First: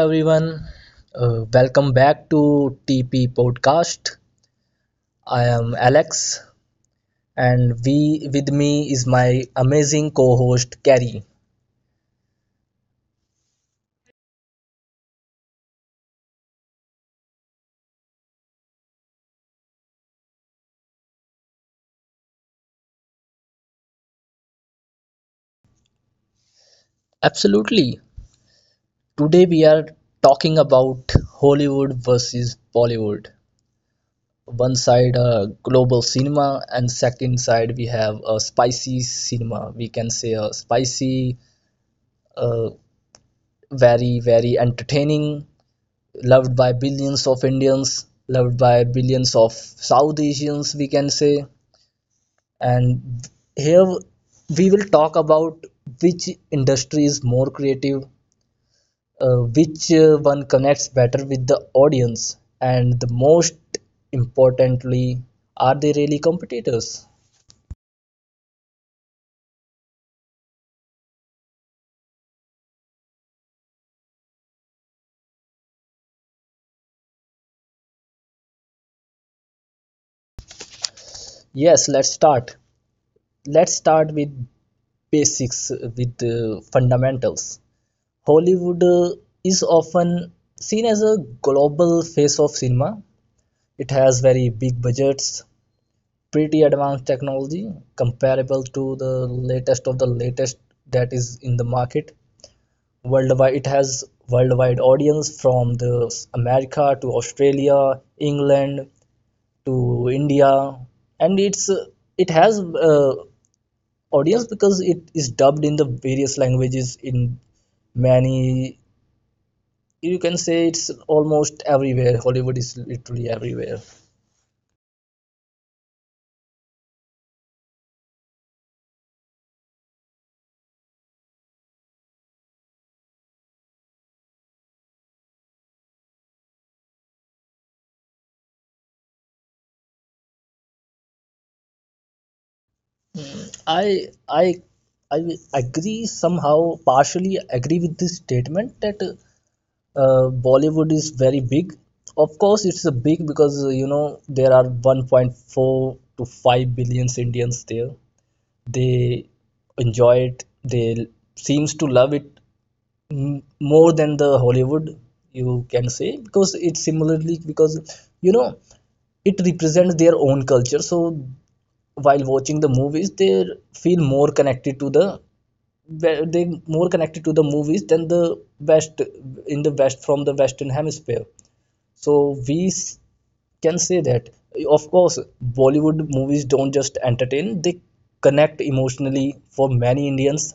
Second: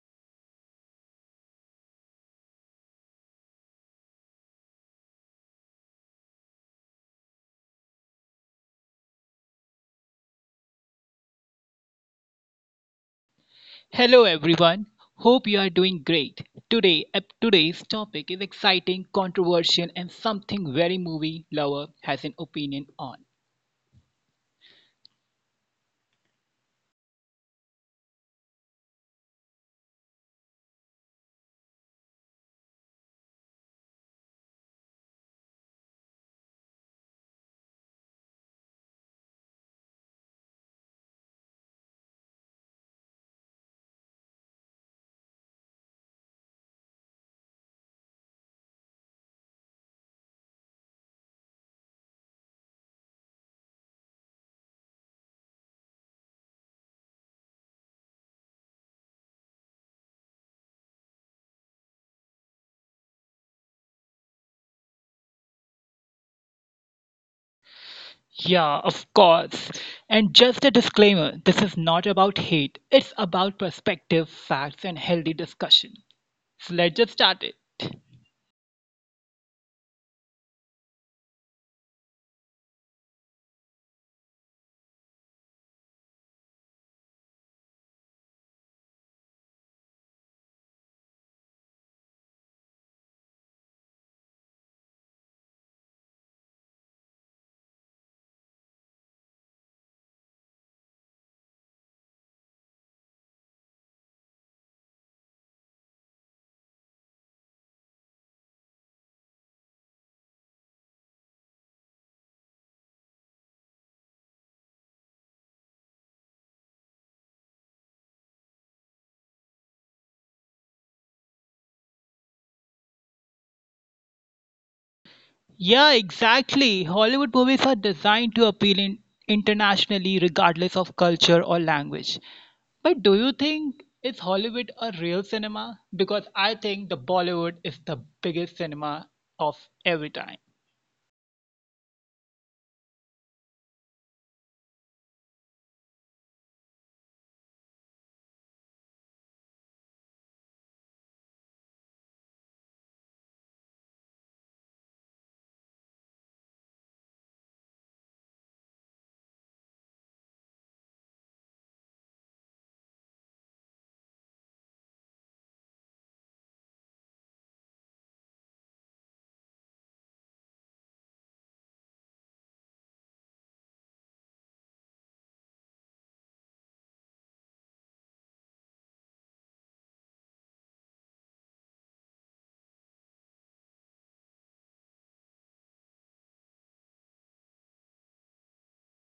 everyone. Welcome back to TP Podcast. I am Alex, and we with me is my amazing co-host Carrie. Hello everyone. Hope you are doing great. Today, today's topic is exciting, controversial and something very movie lover has an opinion on. Absolutely. Today we are talking about Hollywood versus Bollywood. One side, global cinema, and second side we have a spicy cinema. We can say a spicy, uh, very entertaining, loved by billions of Indians, loved by billions of South Asians, we can say. And here we will talk about which industry is more creative, which one connects better with the audience, and the most importantly, are they really competitors? Yeah, of course. And just a disclaimer, this is not about hate. It's about perspective, facts and healthy discussion. So let's just start it. Yes, let's start. Let's start with basics, with fundamentals. Hollywood is often seen as a global face of cinema. It has very big budgets, pretty advanced technology comparable to the latest of the latest that is in the market. Worldwide, it has worldwide audience from the America to Australia, England to India, and it has audience because it is dubbed in the various languages in many. You can say it's almost everywhere. Hollywood is literally everywhere. Yeah, exactly. Hollywood movies are designed to appeal in internationally regardless of culture or language. But do you think is Hollywood a real cinema? Because I think the Bollywood is the biggest cinema of every time. I i i agree somehow, partially agree with this statement that Bollywood is very big. Of course it's a big because you know, there are 1.4 to 5 billions Indians there. They enjoy it, they seems to love it more than the Hollywood, you can say, because it's similarly because you know, it represents their own culture. So while watching the movies, they feel more connected to the they more connected to the movies than the west in the west, from the Western Hemisphere. So can say that of course Bollywood movies don't just entertain, they connect emotionally. For many Indians,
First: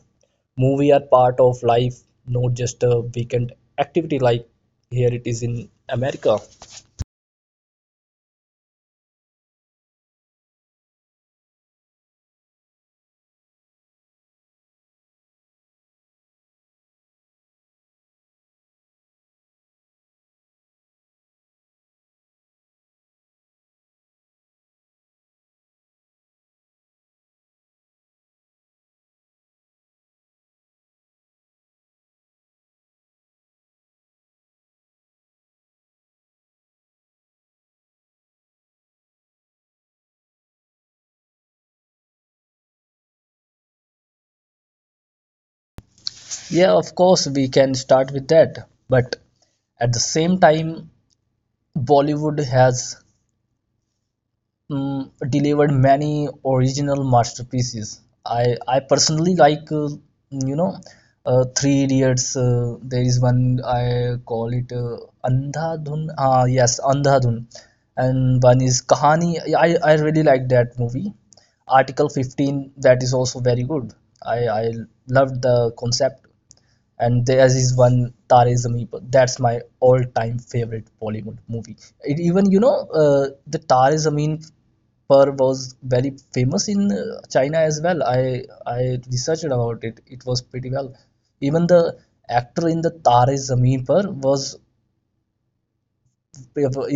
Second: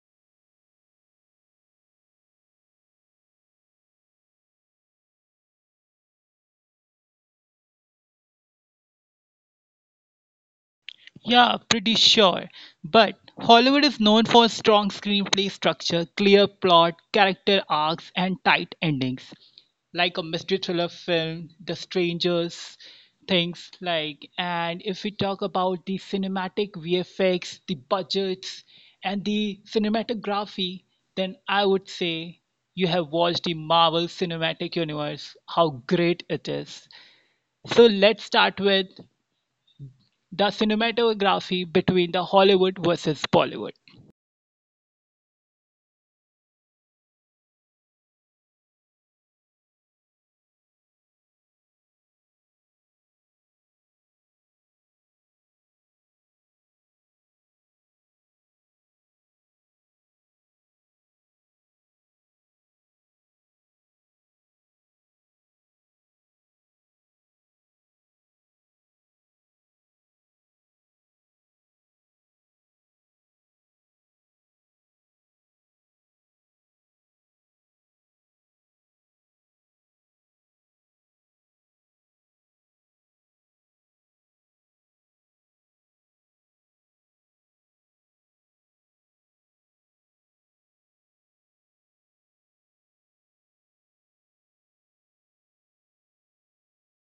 movie are part of life, not just a weekend activity like here it is in America. Yeah, pretty sure. But Hollywood is known for strong screenplay structure, clear plot, character arcs, and tight endings. Like a mystery thriller film, The Strangers, things like. And if we talk about the cinematic VFX, the budgets, and the cinematography, then I would say you have watched the Marvel Cinematic Universe, how great it is. So let's start with the cinematography between the Hollywood versus Bollywood. Yeah, of course we can start with that. But at the same time, Bollywood has delivered many original masterpieces. I personally like, you know, Three Idiots. There is one I call it Andhadhun. Ah yes, Andhadhun, and one is Kahani. I really like that movie. Article 15, that is also very good. I loved the concept, and there is one Tare Zameen Par. That's my all-time favorite Bollywood movie. It even, you know, the Tare Zameen Par was very famous in China as well. I researched about it. It was pretty well. Even the actor in the Tare Zameen Par was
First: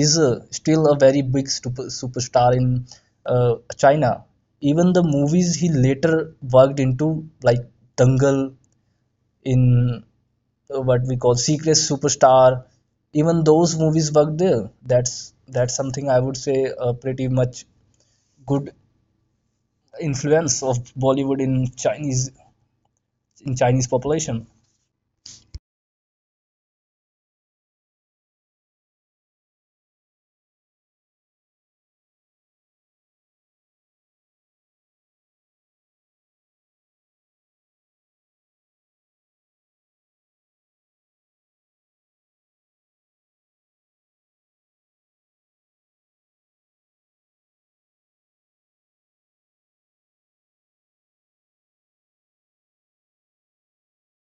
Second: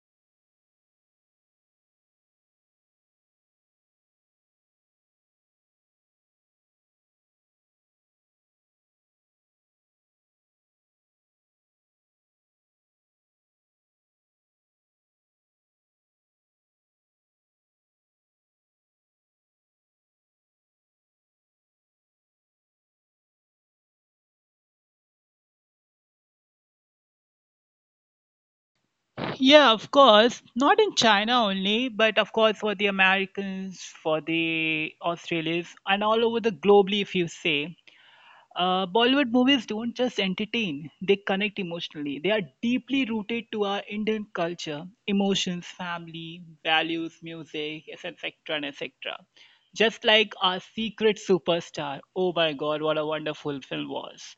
is still a very big superstar in China. Even the movies he later worked into, like Dangal, in what we call Secret Superstar. Even those movies work there. That's something I would say pretty much good influence of Bollywood in Chinese population. Yeah, of course. Not in China only, but of course for the Americans, for the Australians, and all over the globally, if you say. Bollywood movies don't just entertain, they connect emotionally. They are deeply rooted to our Indian culture, emotions, family, values, music, etc. and etc. Just like our secret superstar. Oh my God, what a wonderful film was.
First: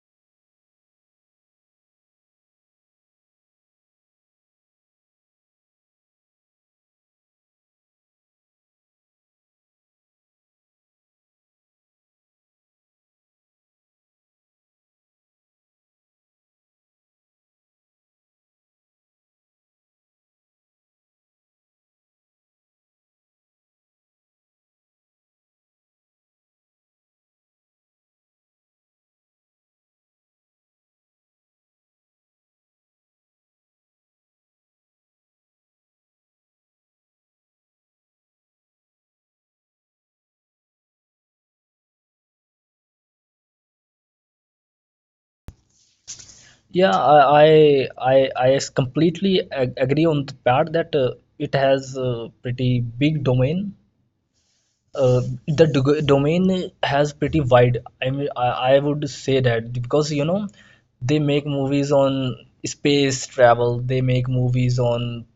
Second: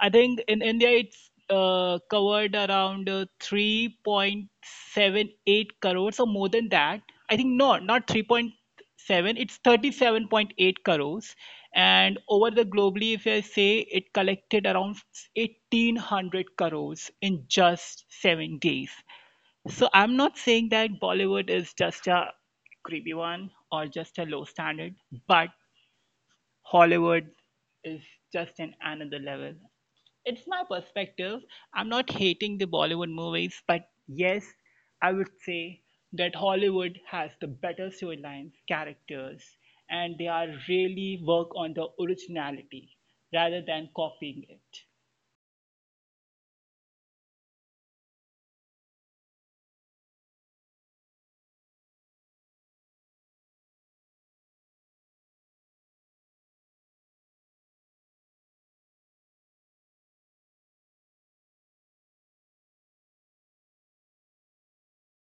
I think in India it's covered around 3.78 crores or more than that. I think no, not 3.7, it's 37.8 crores. And over the globally, if I say it collected around 1800 crores in just 7 days. So I'm not saying that Bollywood is just a creepy one or just a low standard, but Hollywood is just an another level. It's my perspective. I'm not hating the Bollywood movies, but yes, I would say that Hollywood has the better storylines, characters, and they are really work on the originality rather than copying it. Yeah, I completely agree on the part that it has a pretty big domain. The domain has pretty wide, I mean, I would say. That because you know, they make movies on space travel. They make movies on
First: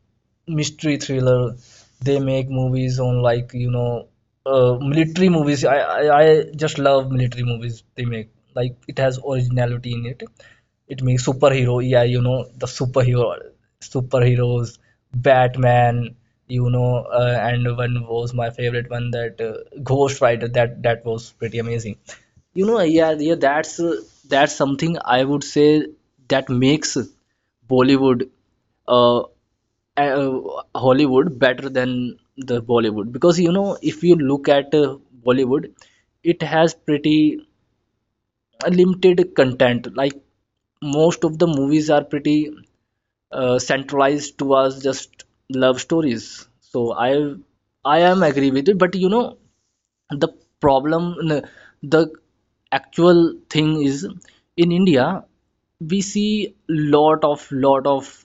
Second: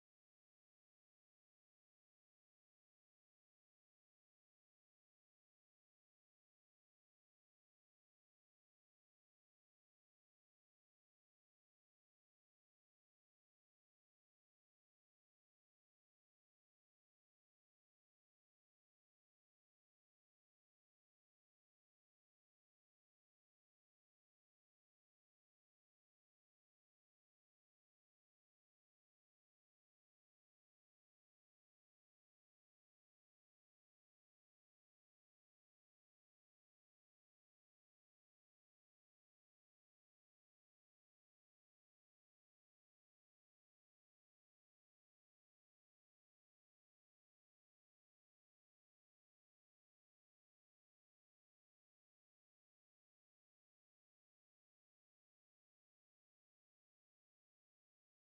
mystery thriller. They make movies on, like, you know, military movies. I just love military movies they make, like, it has originality in it. It makes superhero, yeah, you know, the superhero, superheroes, Batman, you know, and one was my favorite one, that Ghost Rider. That was pretty amazing, you know. Yeah, yeah, that's something I would say that makes bollywood uh uh, Hollywood better than the Bollywood. Because you know, if you look at Bollywood, it has pretty limited content. Like most of the movies are pretty centralized towards just love stories. So I am agree with it, but you know, the problem n- the actual thing is, in India we see lot of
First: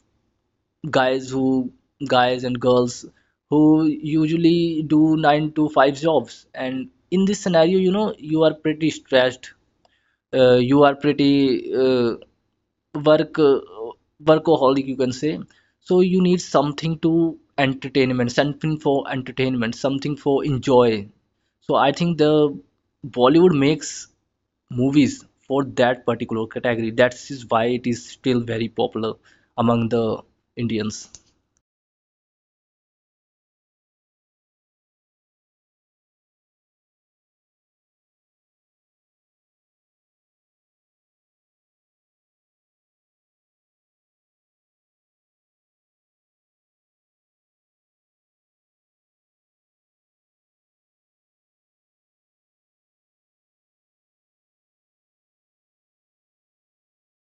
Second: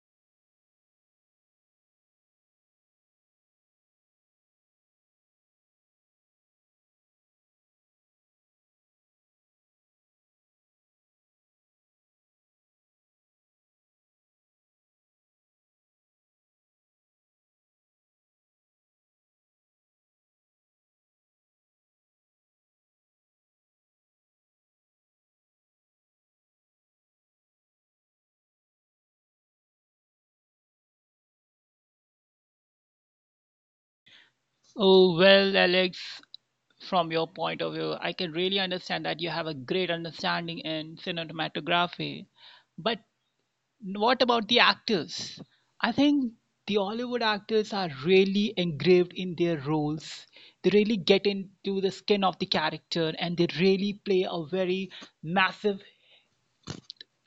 guys who guys and girls who usually do 9 to 5 jobs, and in this scenario, you know, you are pretty stressed, you are pretty work uh, workaholic, you can say. So you need something to entertainment, something for entertainment, something for enjoy. So I think the Bollywood makes movies for that particular category. That is why it is still very popular among the Indians. Oh, well, Alex, from your point of view, I can really understand that you have a great understanding in cinematography. But what about the actors? I think the Hollywood actors are really engraved in their roles. They really get into the skin of the character and they really play a very massive.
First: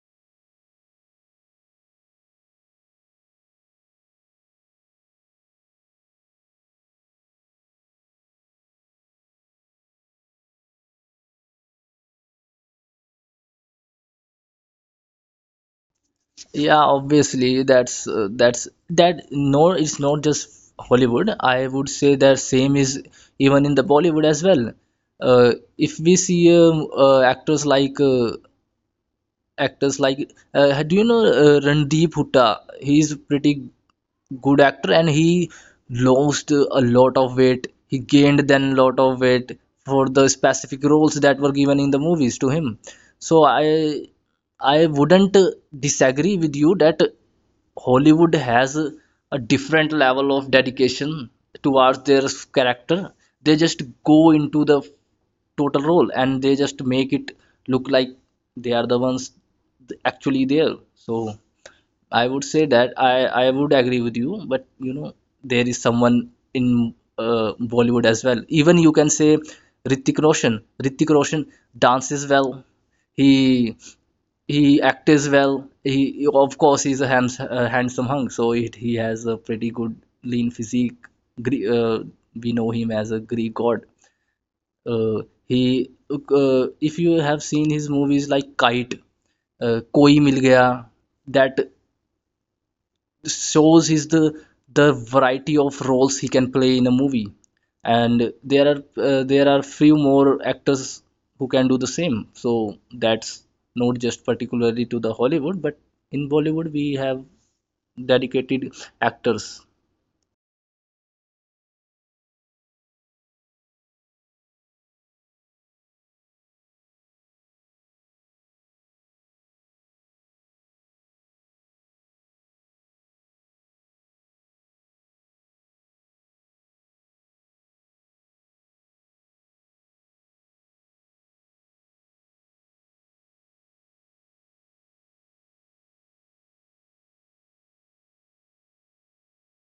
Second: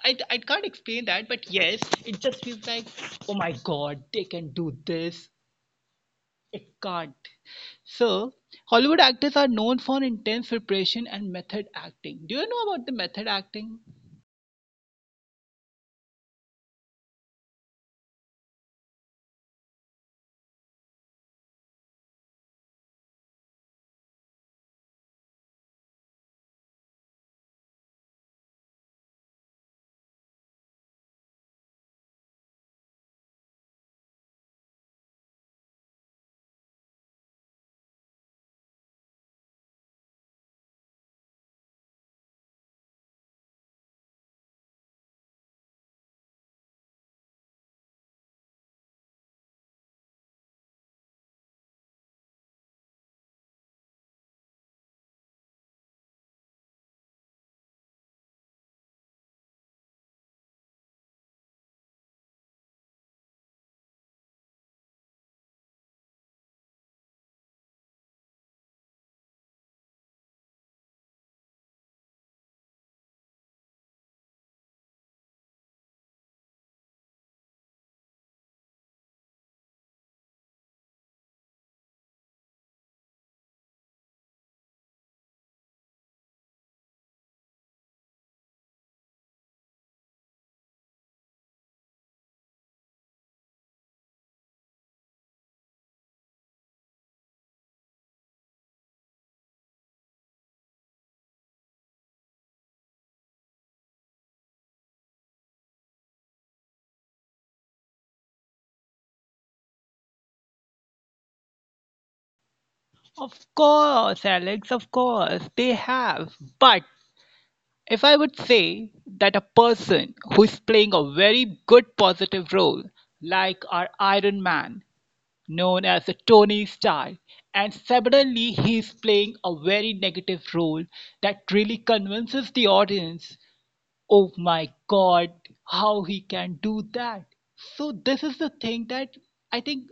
I can't explain that, but yes, it just feels like, oh my God, they can do this. It can't. So, Hollywood actors are known for intense preparation and method acting. Do you know about the method acting? Yeah, obviously that's that no, it's not just Hollywood. I would say that same is even in the Bollywood as well. If we see actors like, do you know Randeep Hooda? He's pretty good actor, and he lost a lot of weight. He gained then a lot of weight for the specific roles that were given in the movies to him. So I wouldn't disagree with you that Hollywood has a different level of dedication towards their character. They just go into the total role and they just make it look like they are the ones actually there. So I would say that I would agree with you, but you know, there is someone in Bollywood as well, even, you can say. Ritik Roshan dances well. He he acts well. Of course he's a handsome hunk, so it, he has a pretty good lean physique. Gre- uh, we know him as a Greek god. Uh, he, if you have seen his movies like Kite, Koi Mil Gaya, that shows his the variety of roles he can play in a movie. And there are few more actors who can do the same. So that's not just particularly to the Hollywood, but in Bollywood we have dedicated actors. Of course, Alex, of course, they have. But if I would say that a person who is playing a very good positive role, like our Iron Man, known as a Tony Stark, and suddenly he is playing a very negative role that really convinces the audience. Oh my God, how he can do that. So this is the thing that I think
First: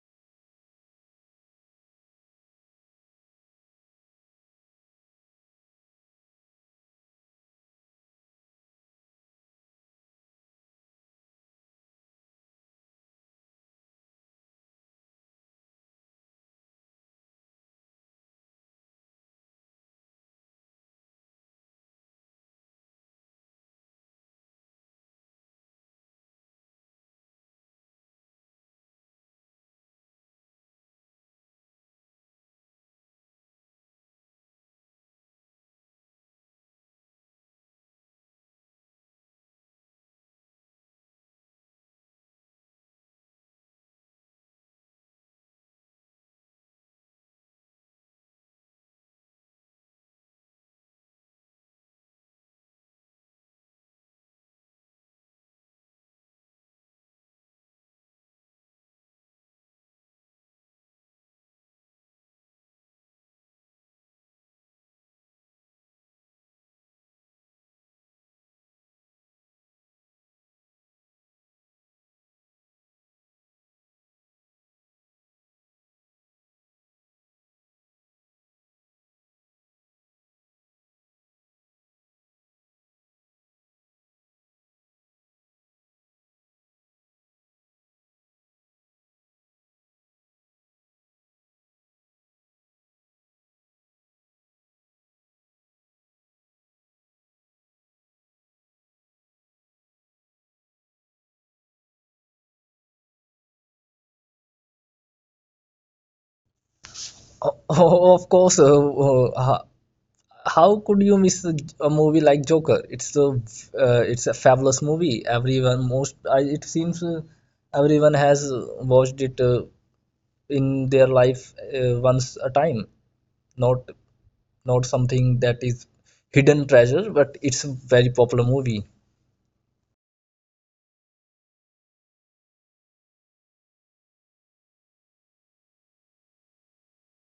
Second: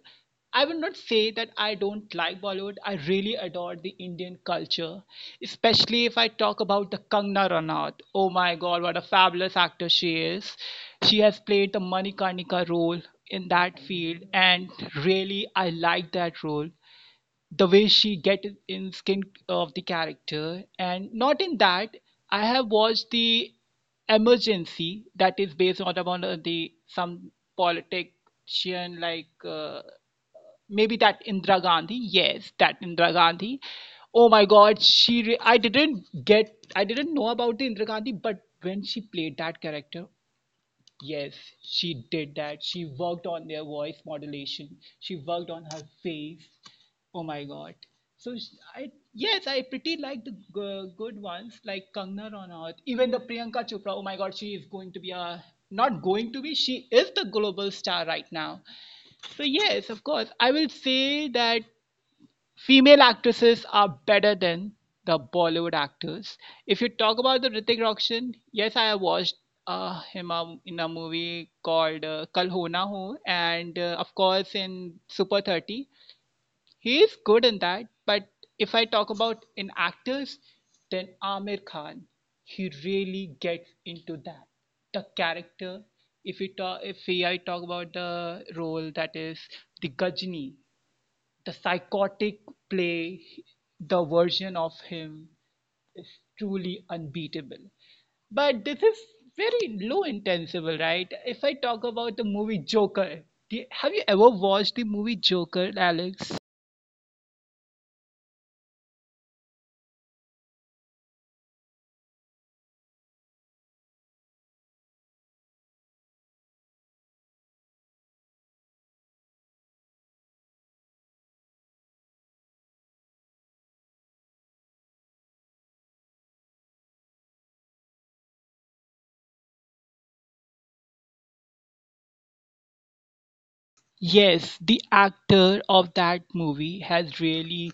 I will not say that I don't like Bollywood. I really adore the Indian culture, especially if I talk about the Kangna Ranaut. Oh my God, what a fabulous actor she is. She has played the Manikarnika role in that field and really I like that role the way she get it in skin of the character and not in that I have watched the emergency that is based on upon the some politician like maybe that Indira Gandhi, yes that Indira Gandhi. Oh my God, I didn't get, I didn't know about the Indira Gandhi, but when she played that character. Yes, she did that. She worked on their voice modulation. She worked on her face. Oh my God. I yes, I pretty like the good ones like Kangna Ranaut, even the Priyanka Chopra. Oh my God, she is going to be a, not going to be. She is the global star right now. So yes, of course, I will say that female actresses are better than the Bollywood actors. If you talk about the Hrithik Roshan, yes, I have watched him in a movie called Kal Ho Na Ho, and of course in Super 30. He is good in that, but if I talk about in actors, then Amir Khan, he really gets into that. The character, if we talk, if we, I talk about the role that is the Gajni, the psychotic play, the version of him truly unbeatable. But this is very low intensible, right? If I talk about the movie Joker, have you ever watched the movie Joker, Alex? Oh, of course, how could you miss a movie like Joker? It's a fabulous movie. Everyone, most, it seems everyone has watched it in their life once a time. Not not something that is hidden treasure, but it's a very popular movie. Yes, the actor of that movie has really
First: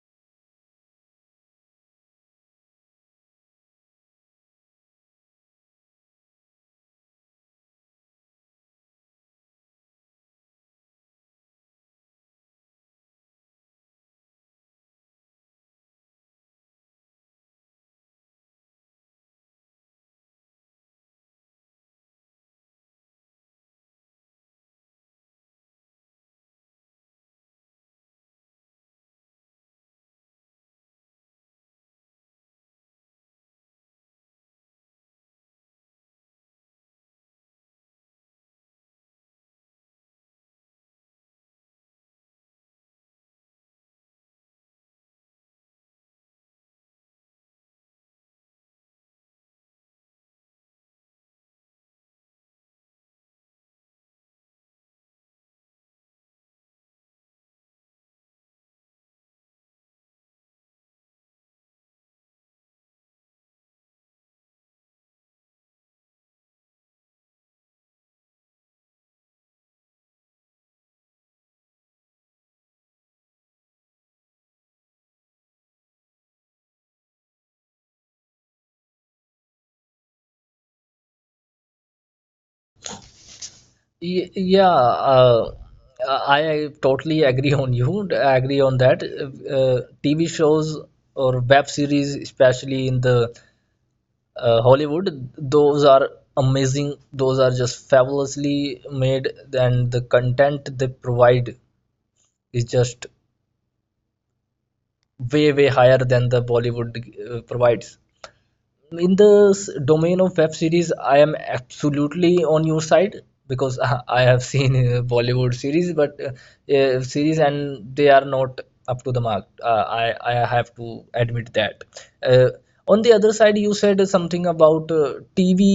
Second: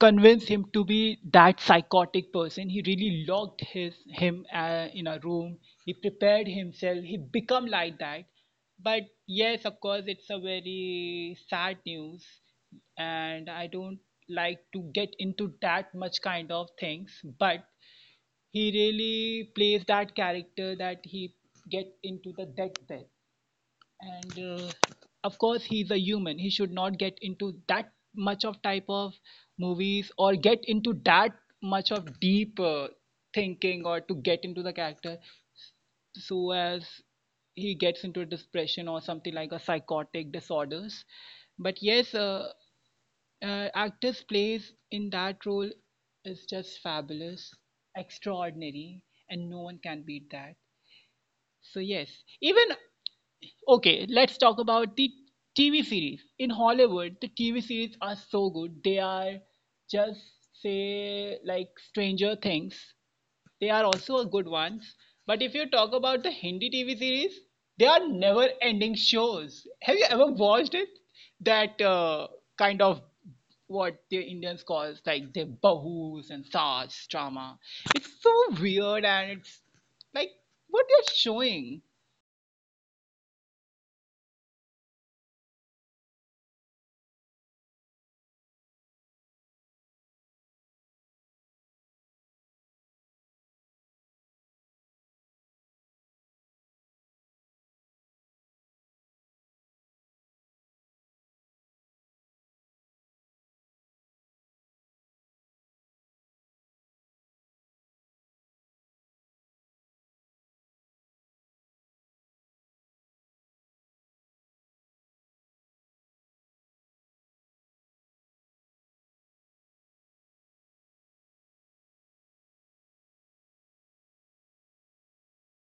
convinced him to be that psychotic person. He really locked his him in a room. He prepared himself. He become like that. But yes, of course, it's a very sad news, and I don't like to get into that much kind of things. But he really plays that character that he get into the deathbed and of course he's a human, he should not get into that much of type of movies or get into that much of deep thinking or to get into the character, so as he gets into a depression or something like a psychotic disorders. But yes, actors plays in that role is just fabulous, extraordinary, and no one can beat that. So yes, even okay, let's talk about the TV series. In Hollywood, the TV series are so good. They are just say like Stranger Things. They are also a good ones. But if you talk about the Hindi TV series, they are never ending shows. Have you ever watched it? That kind of what the Indians calls like the bahus and saj drama. It's so weird and it's like what they're showing. Yeah, I totally agree on you. I agree on that. TV shows or web series, especially in the Hollywood, those are amazing. Those are just fabulously made, and the content they provide is just way higher than the Bollywood provides. In the domain of web series, I am absolutely on your side, because I have seen Bollywood series, but series, and they are not up to the mark. I have to admit that. Uh, on the other side, you said something about tv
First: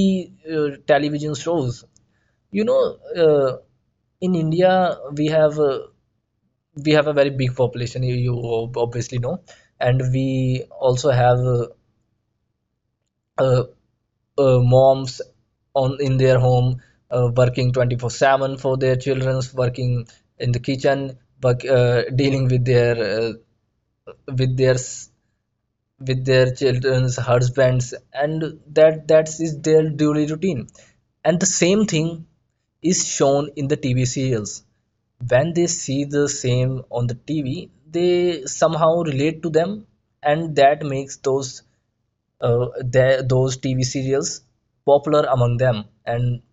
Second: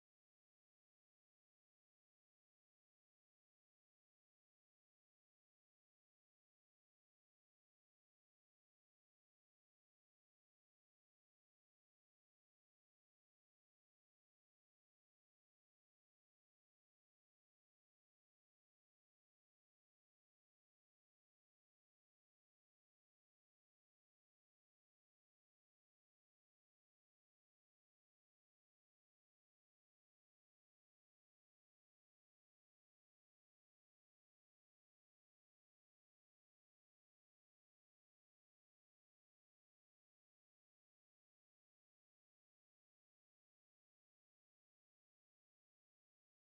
television shows. You know, uh, in India we have uh, we have a very big population, you obviously know. And we also have uh, moms on in their home, working 24/7 for their childrens, working in the kitchen, dealing with their uh, with their with their children's husbands, and that is their daily routine. And the same thing is shown in the TV serials. When they see the same on the TV, they somehow relate to them, and that makes those those TV serials popular among them. and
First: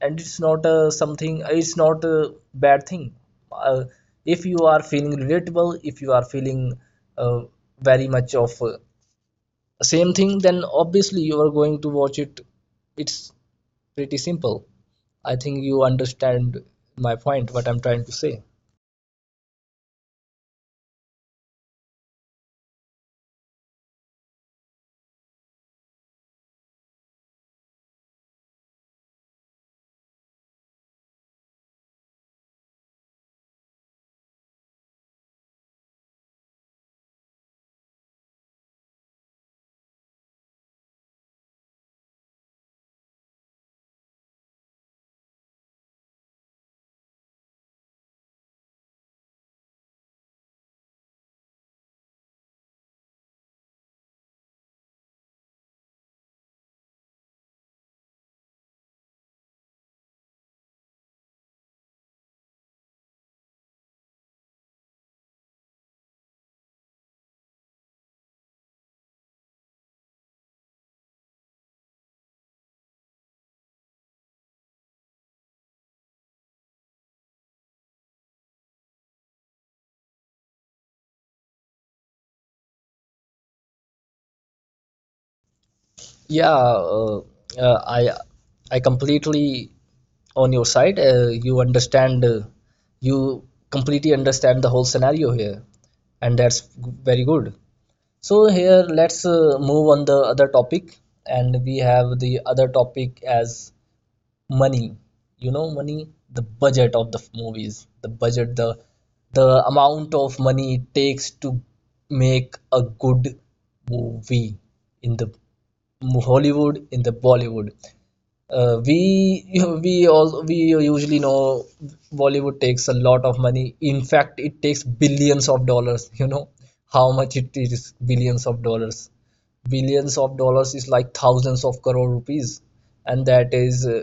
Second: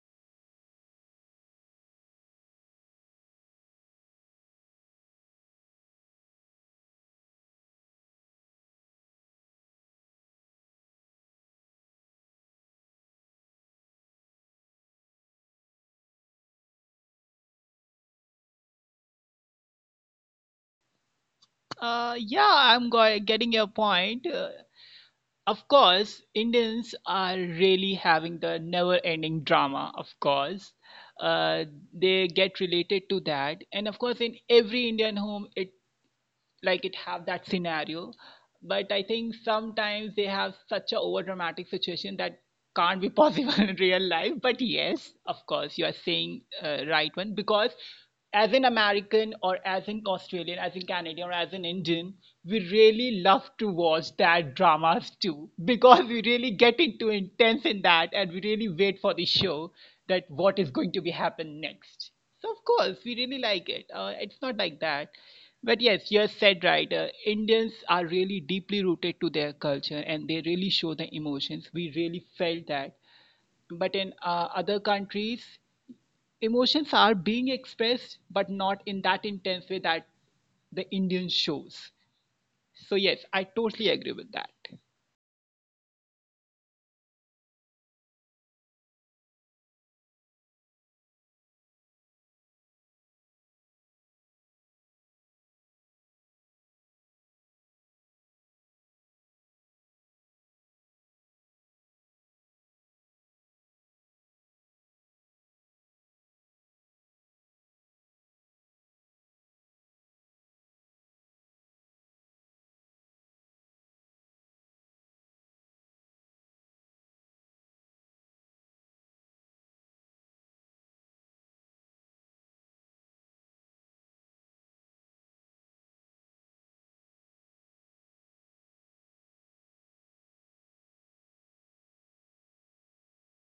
and it's not something it's not a bad thing. Uh, if you are feeling relatable, if you are feeling uh, very much of same thing, then obviously you are going to watch it. It's pretty simple. I think you understand my point, what I'm trying to say. Yeah, I'm getting your point. Of course, Indians are really having the never ending drama, of course. Uh, they get related to that. And of course, in every Indian home, it like it have that scenario. But I think sometimes they have such a over dramatic situation that can't be possible in real life. But yes, of course you are saying right one, because as an American or as an Australian, as an Canadian or as an Indian, we really love to watch that dramas too because we really get into intense in that and we really wait for the show that what is going to be happen next. So of course, we really like it. It's not like that. But yes, you said right. Indians are really deeply rooted to their culture and they really show the emotions. We really felt that. But in other countries, emotions are being expressed, but not in that intense way that the Indian shows. So yes, I totally agree with that. Yeah, uh, i I completely on your side. Uh, you understand, you completely understand the whole scenario here, and that's very good. So here let's move on the other topic. And we have the other topic as money. You know, money, the budget of the movies, the budget the amount of money it takes to make a good movie in the Hollywood, in the Bollywood. Uh, we usually know Bollywood takes a lot of money. In fact, it takes billions of dollars. You know how much it is? Billions of dollars. Billions of dollars is like thousands of crore rupees. And that is uh,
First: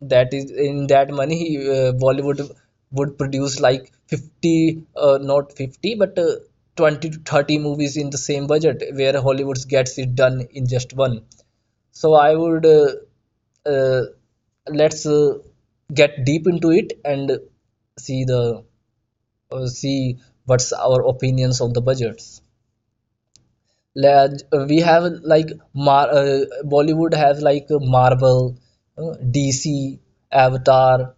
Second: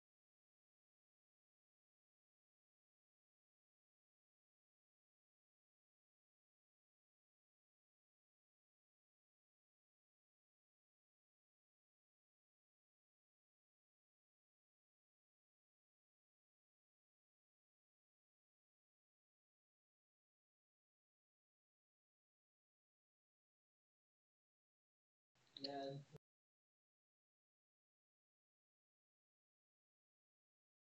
that is in that money, Bollywood would produce like 50, not 50, but 20 to 30 movies in the same budget where Hollywood gets it done in just one. So I would, uh, let's get deep into it and see the see what's our opinions on the budgets. Like we have like Mar Bollywood has like Marvel, DC, Avatar.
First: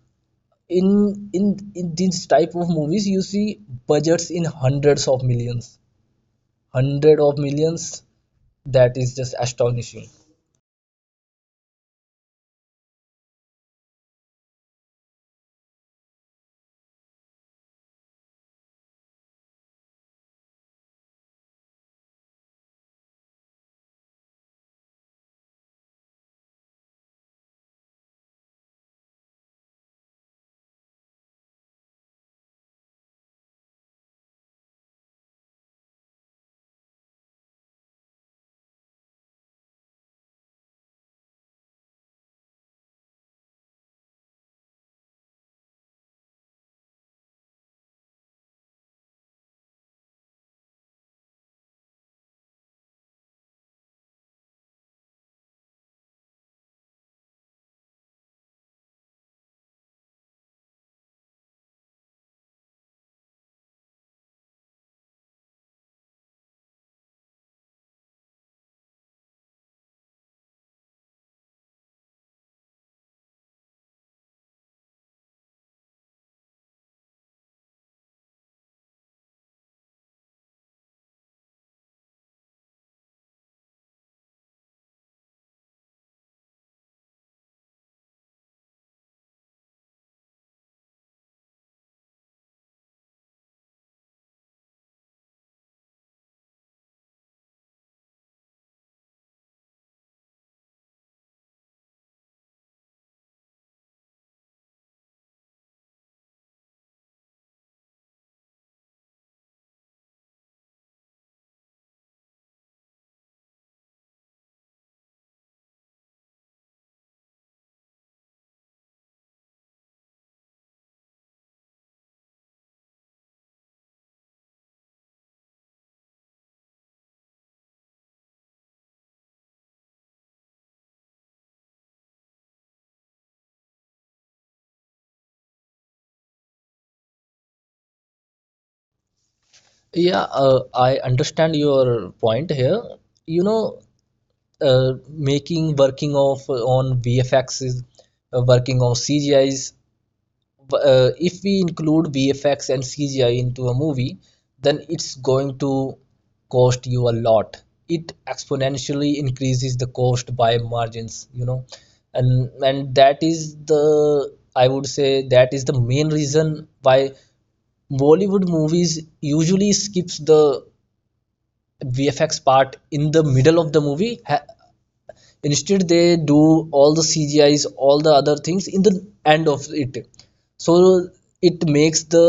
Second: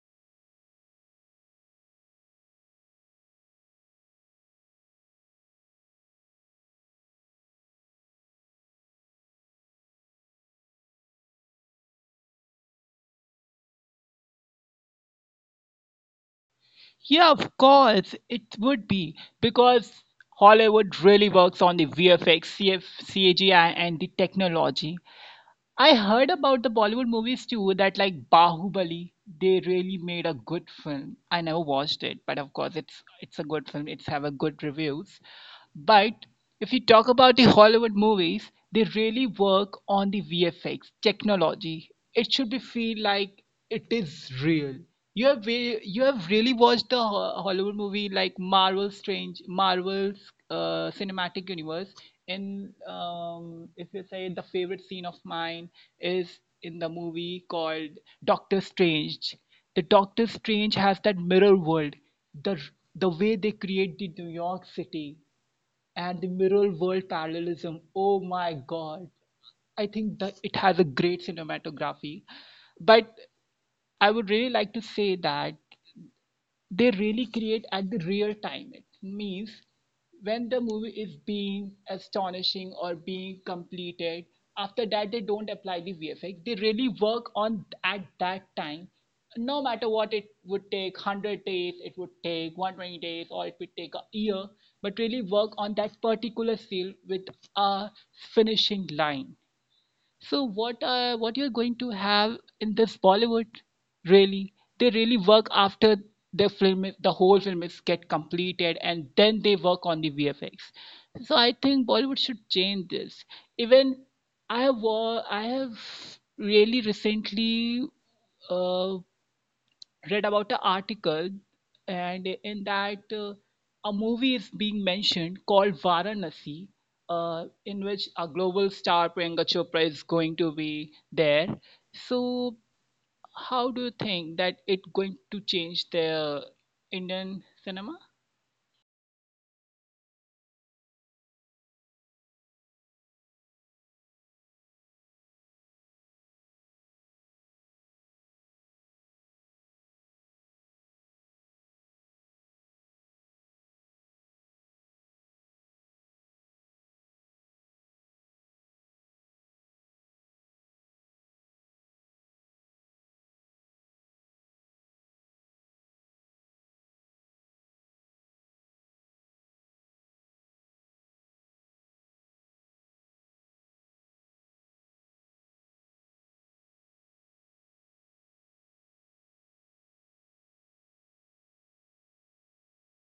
In these type of movies, you see budgets in hundreds of millions, hundred of millions. That is just astonishing. Yeah, of course, it would be because Hollywood really works on the VFX, CF, CGI, and the technology. I heard about the Bollywood movies too, that like Bahubali, they really made a good film. I never watched it, but of course it's a good film. It's have a good reviews. But if you talk about the Hollywood movies, they really work on the VFX technology. It should be feel like it is real. You have you have really watched the Hollywood movie like Marvel Strange Marvel's cinematic universe. And if you say the favorite scene of mine is in the movie called Doctor Strange. The Doctor Strange has that mirror world. The the way they create the New York City and the mirror world parallelism. Oh my God. I think that it has a great cinematography. But I would really like to say that they really create at the real time. It means when the movie is being astonishing or being completed, after that they don't apply the VFX. They really work on at that time. No matter what it would take, 100 days, it would take 120 days, or it would take a year, but really work on that particular scene with a finishing line. So what you're going to have in this Bollywood really, they really work after the whole film is get completed and then they work on the VFX. So I think Bollywood should change this. Even I have really recently uh, read about an article, and in that a movie is being mentioned called Varanasi, in which a global star Priyanka Chopra is going to be there. So, how do you think that it going to change the Indian cinema? Yeah, I understand your point here. You know, making working of on VFXs, working on CGIs, if we include VFX and CGI into a movie, then it's going to cost you a lot. It exponentially increases the cost by margins, and that is the I would say that is the main reason why Bollywood movies usually skips the VFX part in the middle of the movie ha, instead they do all the cgis, all the other things in the end of it. So it makes the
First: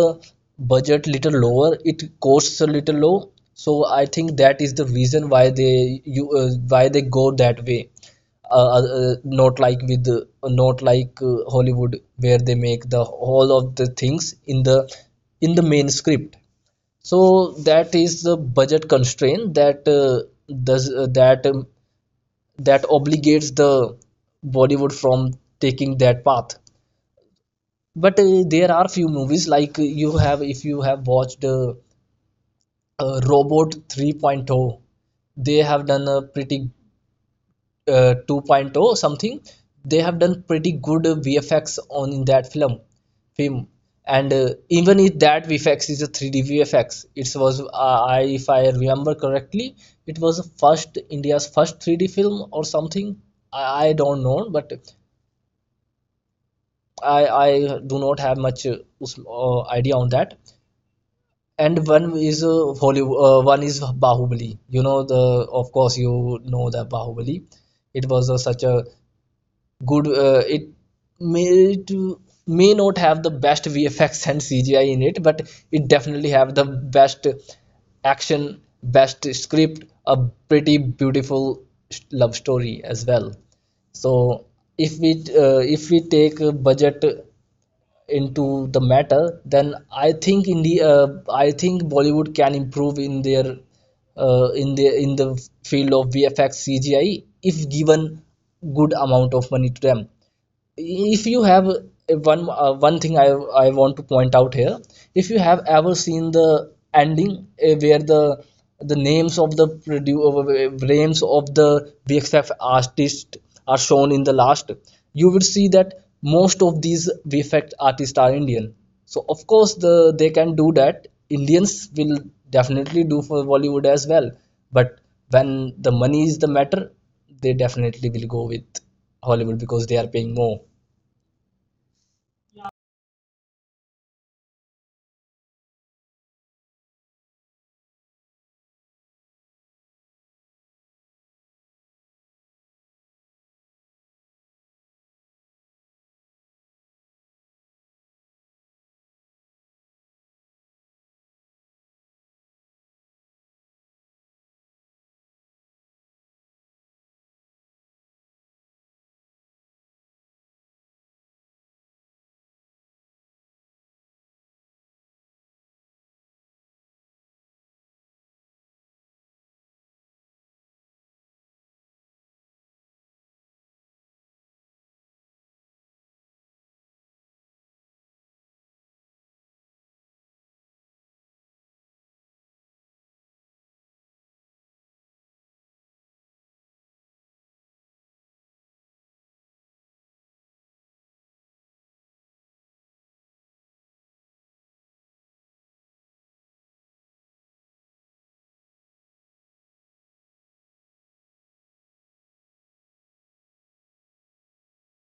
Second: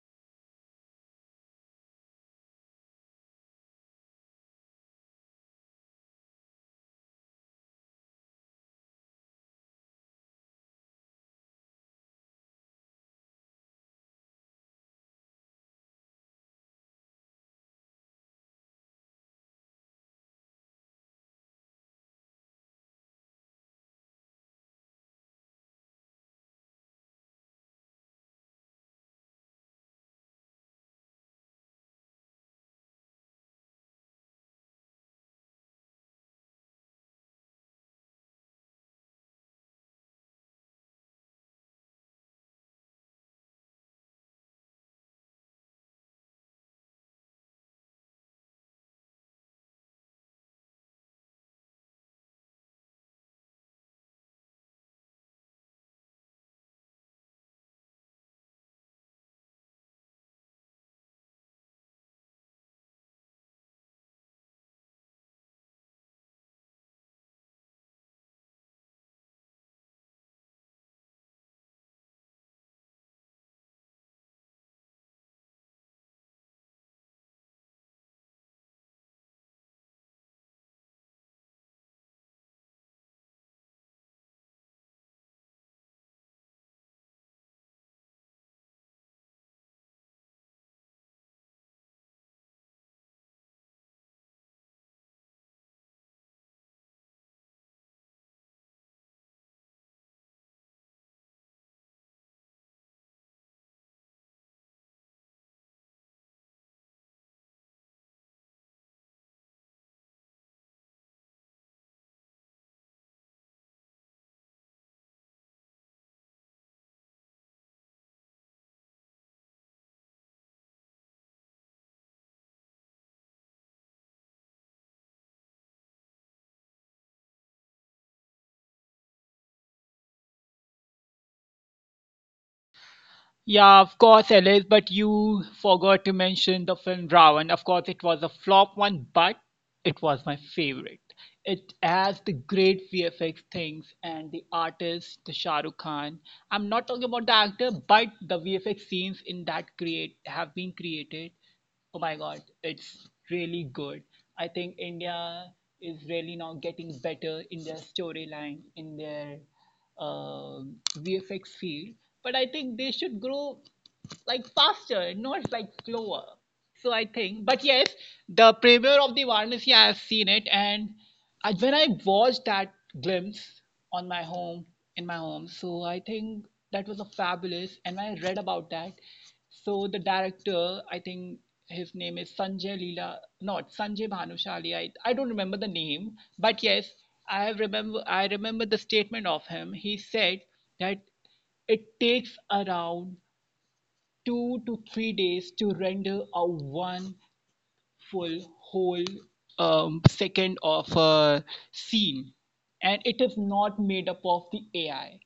budget little lower, it costs a little low. So I think that is the reason why they you why they go that way, not like with the not like Hollywood where they make the whole of the things in the main script. So that is the budget constraint that does that obligates the Bollywood from taking that path. But there are few movies like you have if you have watched Robot 3.0, they have done a pretty 2.0 something. They have done pretty good VFX on in that film and even if that VFX is a 3D VFX, it was I, if I remember correctly, it was first India's first 3D film or something. I don't know, but I do not have much idea on that. And one is Hollywood, one is Bahubali. You know the, of course you know the Bahubali. It was a, such a good. It may it may not have the best VFX and CGI in it, but it definitely have the best action, best script, a pretty beautiful love story as well. So if we take a budget into the matter, then I think in the I think Bollywood can improve in their in the field of VFX CGI if given good amount of money to them. If you have one thing I want to point out here, if you have ever seen the ending where the names of the names of the VFX artists are shown in the last, you will see that most of these VFX artists are Indian. So of course they can do that. Indians will definitely do for Bollywood as well. But when the money is the matter, they definitely will go with. Hollywood because they are paying more. Yeah, of course, Alice, but you forgot to mention the film Ravan. Of course, it was a flop one, but it was my favorite. It has the great VFX things and the artist, the Shah Rukh Khan. I'm not talking about the actor, but the VFX scenes in that create have been created. Oh my God, it's really good. I think India is really now getting better in their storyline, in their um VFX field. But I think they should grow like faster, not like slower. So I think, but yes, the premiere of the Varanasi, I have seen it, and when I watched that glimpse on my home in my home, so I think that was a fabulous. And when I read about that, so the director, I think his name is Sanjay Leela, not Sanjay Bhanushali. I don't remember the name, but yes, I remember the statement of him. He said that it takes around 2 to 3 days to render a one full whole second of a scene, and it is not made up of the AI.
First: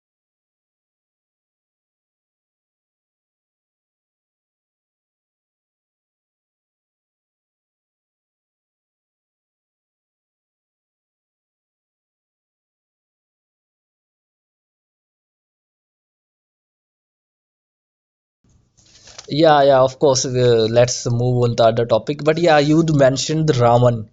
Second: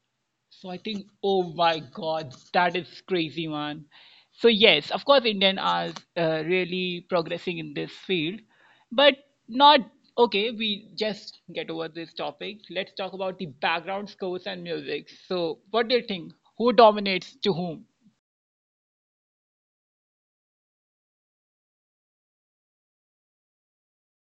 So I think, oh my God, that is crazy, man. So yes, of course, Indian are really progressing in this field, but not okay. We just get over this topic. Let's talk about the background scores and music. So, what do you think? Who dominates to whom? Yeah, yeah, of course. Let's move on to other topic. But yeah, you mentioned the ramen.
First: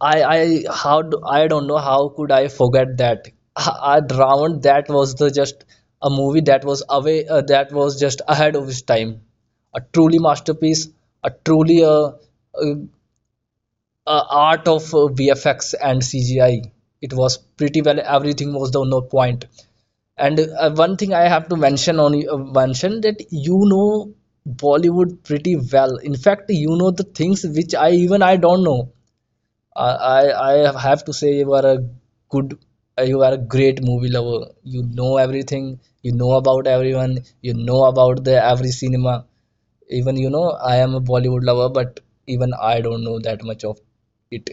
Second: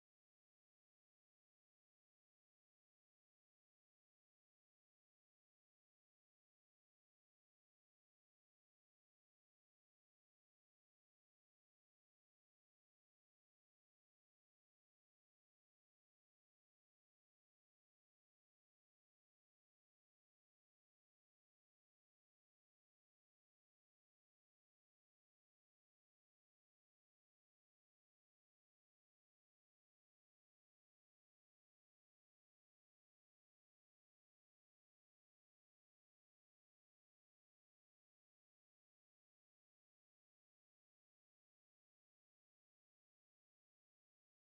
How do, I don't know how could I forget that. I ramen, that was the just a movie that was away that was just ahead of its time. A truly masterpiece. A truly uh, art of VFX and CGI. It was pretty well, everything was on the no point. And one thing I have to mention on mention that you know Bollywood pretty well. In fact, you know the things which I even I don't know. Uh, I I have to say you are a good you are a great movie lover. You know everything. You know about everyone. You know about the every cinema, even you know I am a Bollywood lover, but even I don't know that much of it.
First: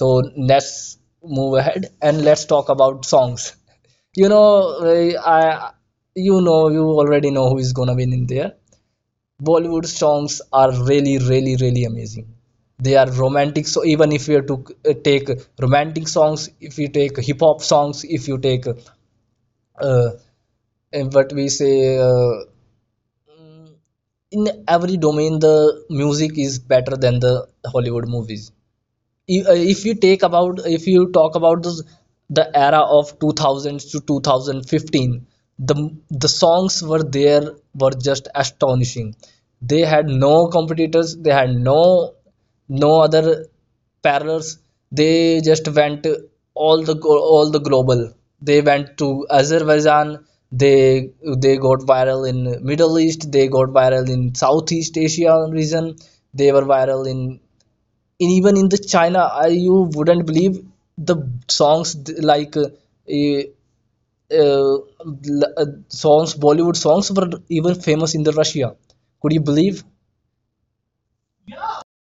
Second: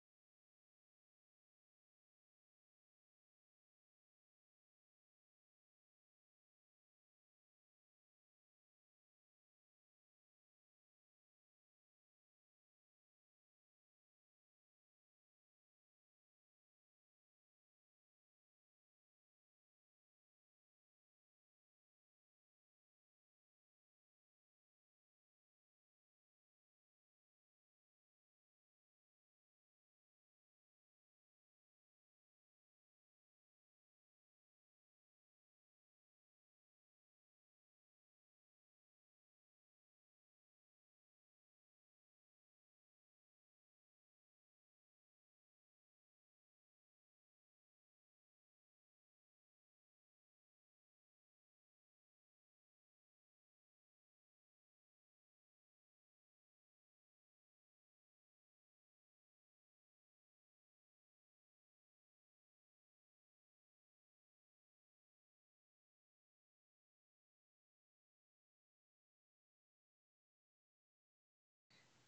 So let's move ahead and let's talk about songs. You know, I you know you already know who is gonna win in there. Bollywood songs are really, really, really amazing. They are romantic, so even if you to take romantic songs, if you take hip hop songs, if you take uh, and what we say in every domain, the music is better than the Hollywood movies. If you take about if you talk about this, the era of 2000s to 2015, the songs were there, were just astonishing. They had no competitors, they had no no other parallels. They just went all the global, they went to Azerbaijan, they they got viral in Middle East, they got viral in Southeast Asia region, they were viral in even in the China, I, you wouldn't believe the like eh, uh, songs, Bollywood songs were even famous in the Russia. Could you believe?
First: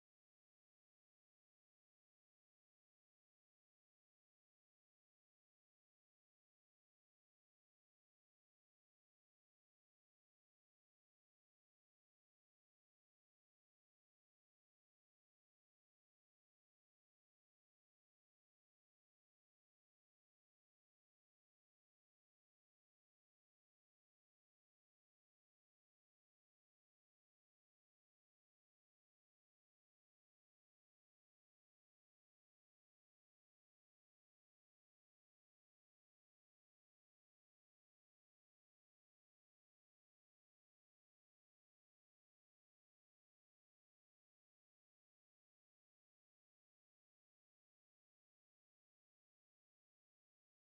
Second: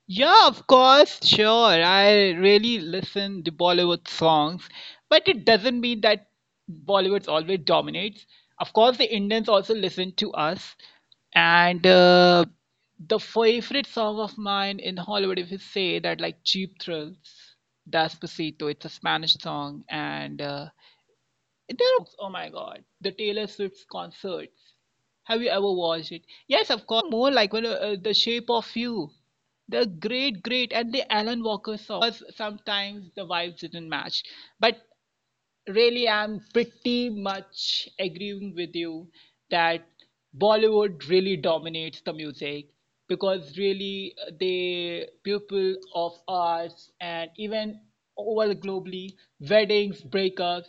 Yeah, of course, sure. I really listen to Bollywood songs, but it doesn't mean that Bollywood always dominates. Of course, the Indians also listen to us, and the favorite song of mine in Hollywood, if you say that, like Cheap Thrills, Despacito, it's a Spanish song, and there are, oh my God, the Taylor Swift concerts. Have you ever watched it? Yes, of course. More like when the Shape of You. The great, great, and the Alan Walker song. Because sometimes the vibes didn't match, but really I'm pretty much agreeing with you that Bollywood really dominates the music, because really the people of arts, and even over globally, weddings, breakups,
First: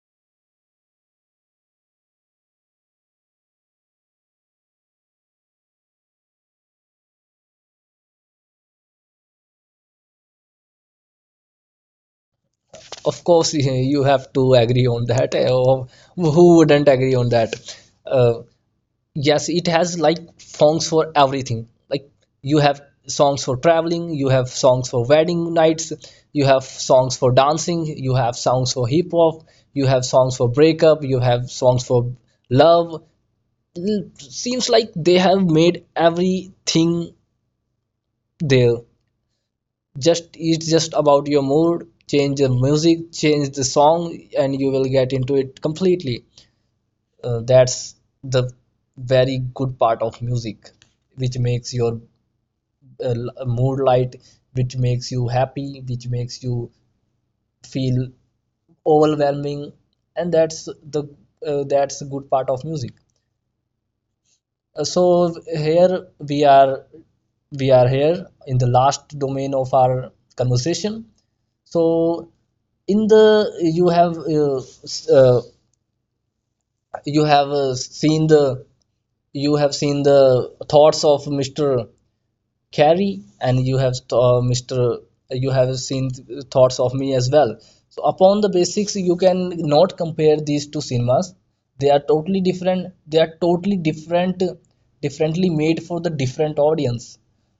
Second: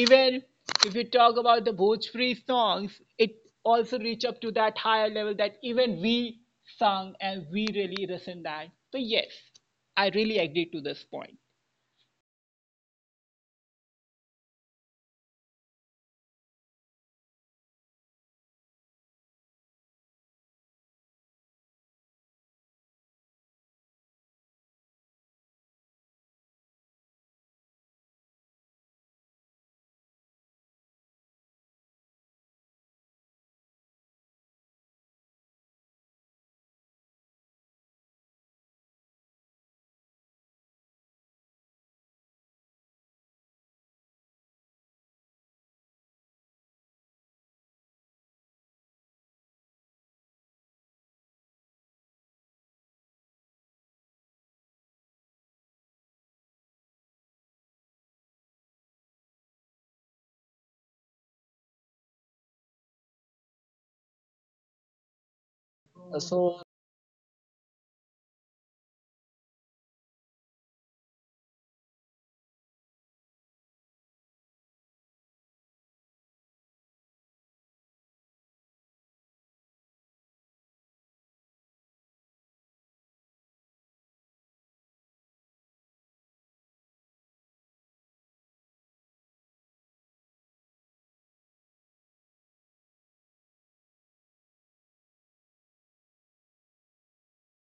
even if you talk about the Bhojpuri songs, it also reach up to that higher level that even we sung and we really listen that. So yes, I really agree to this point. Of course, you have to agree on that. Or who wouldn't agree on that? Uh, Yes, it has like songs for everything. Like you have songs for traveling, you have songs for wedding nights, you have songs for dancing, you have songs for hip hop, you have songs for breakup, you have songs for love. It seems like they have made everything there. Just it's just about your mood, change the music, change the song, and you will get into it completely. That's the very good part of music, which makes your uh, mood light, which makes you happy, which makes you feel overwhelming. And that's the good part of music. So here we So are we are here in the last domain of our conversation. So in the you have s- uh, you have seen the you have seen the thoughts of Mr. Carey, and you have Mr. you have seen thoughts of me as well. So upon the basics, you can not compare these two cinemas. They are totally different. They are totally different, differently made for the different audience.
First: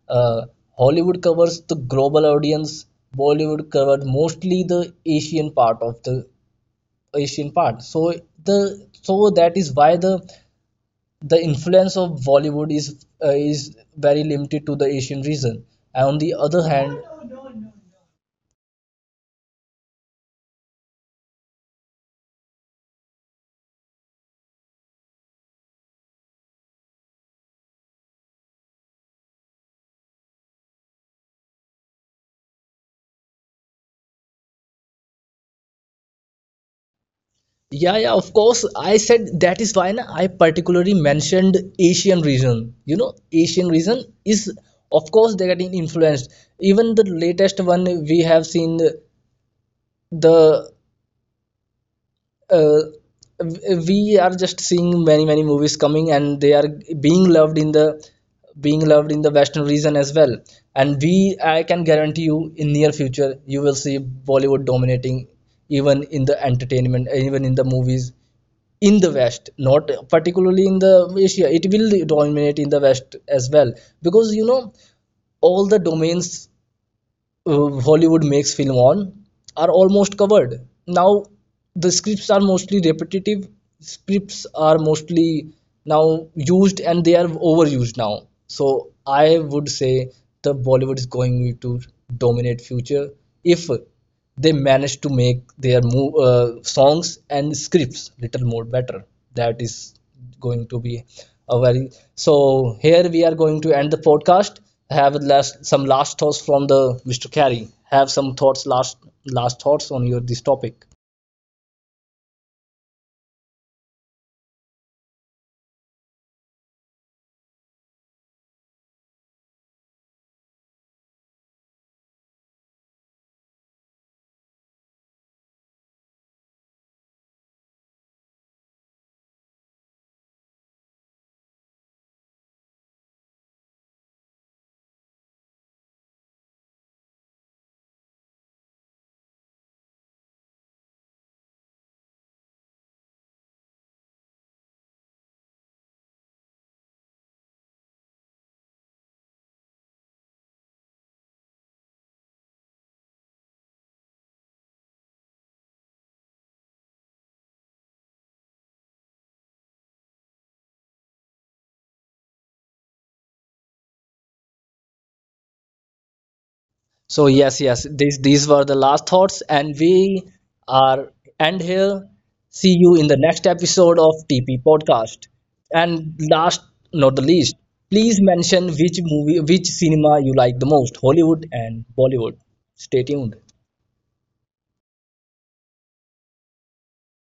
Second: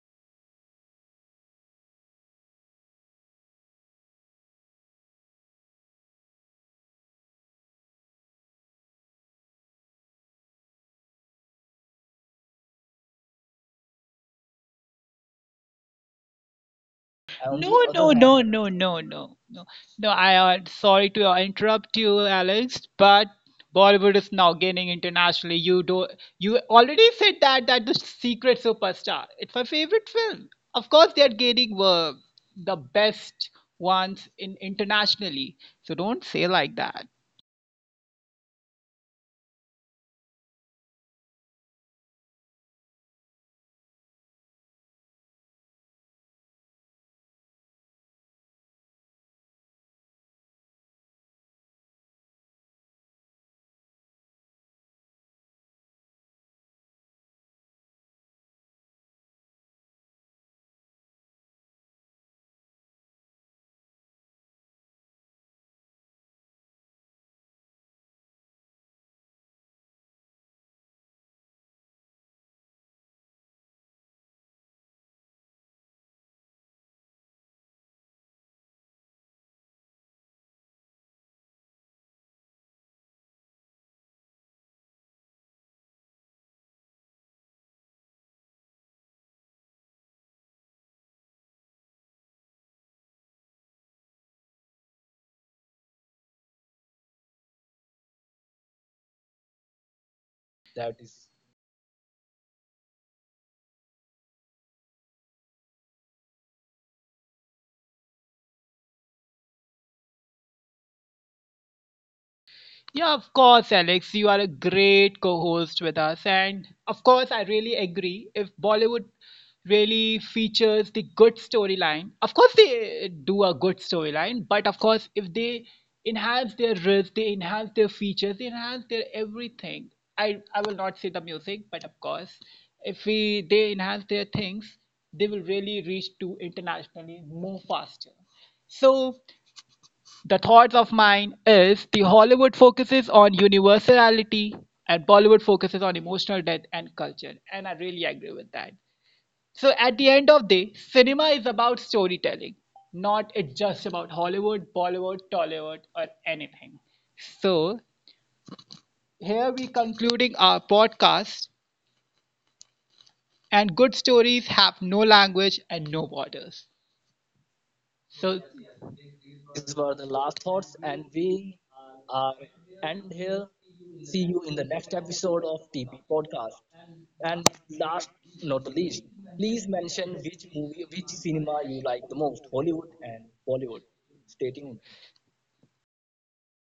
Uh, Hollywood covers the global audience. Bollywood covered mostly the Asian part of the Asian part. So the so that is why the influence of Bollywood is very limited to the Asian region. And on the other hand, no, the other no, hand, no, no, no, no. No, I sorry to interrupt you, Alex, but Bollywood is now gaining internationally. You already said that that the Secret Superstar. It's my favorite film. Of course, they are gaining the best ones in internationally. So don't say like that. yeah, yeah, of course, I said that is why na, I particularly mentioned Asian region. You know, Asian region is of course they're getting influenced. Even the latest one we have seen the uh, we are just seeing many many movies coming and they are being loved in the being loved in the western region as well. And we I can guarantee you in near future you will see Bollywood dominating even in the entertainment, even in the movies, in the west, not particularly in the Asia. It will dominate in the west as well because you know all the domains Hollywood makes film on are almost covered. Now the scripts are mostly repetitive. Scripts are mostly now used and they are overused now. So I would say the Bollywood is going to dominate future if they managed to make their songs and scripts little more better. That is going to be That is. a very so here we are going to end the podcast. Have last some last thoughts from the Mr. Carey, have some thoughts last last thoughts on your this topic. Yeah, of course, Alex. You are a great co host with us. And of course, I really agree. If Bollywood really features the good storyline, of course, they do a good storyline. But of course, if they enhance their risk, they enhance their features, they enhance their everything. I will not say the music, but of course, if we they enhance their things, they will really reach to internationally more faster. So the Thoughts of Mine is the Hollywood focuses on universality and Bollywood focuses on emotional depth and culture. And I really agree with that. So at the end of the day, cinema is about storytelling, not it's just about Hollywood, Bollywood, Tollywood, or anything. So here we concluding our podcast and good stories have no language and no So borders. yes, yes, these were the last So thoughts, and we these were the are last thoughts, end and here. we See you in are the next end episode of here. TP See you Podcast. in the next And episode of last, TP not the Podcast. least, please And mention last, which not movie, the which least, cinema you please like the mention most, which Hollywood movie, and which cinema Bollywood. you like the Stay most, tuned. Hollywood and Bollywood. Stay tuned.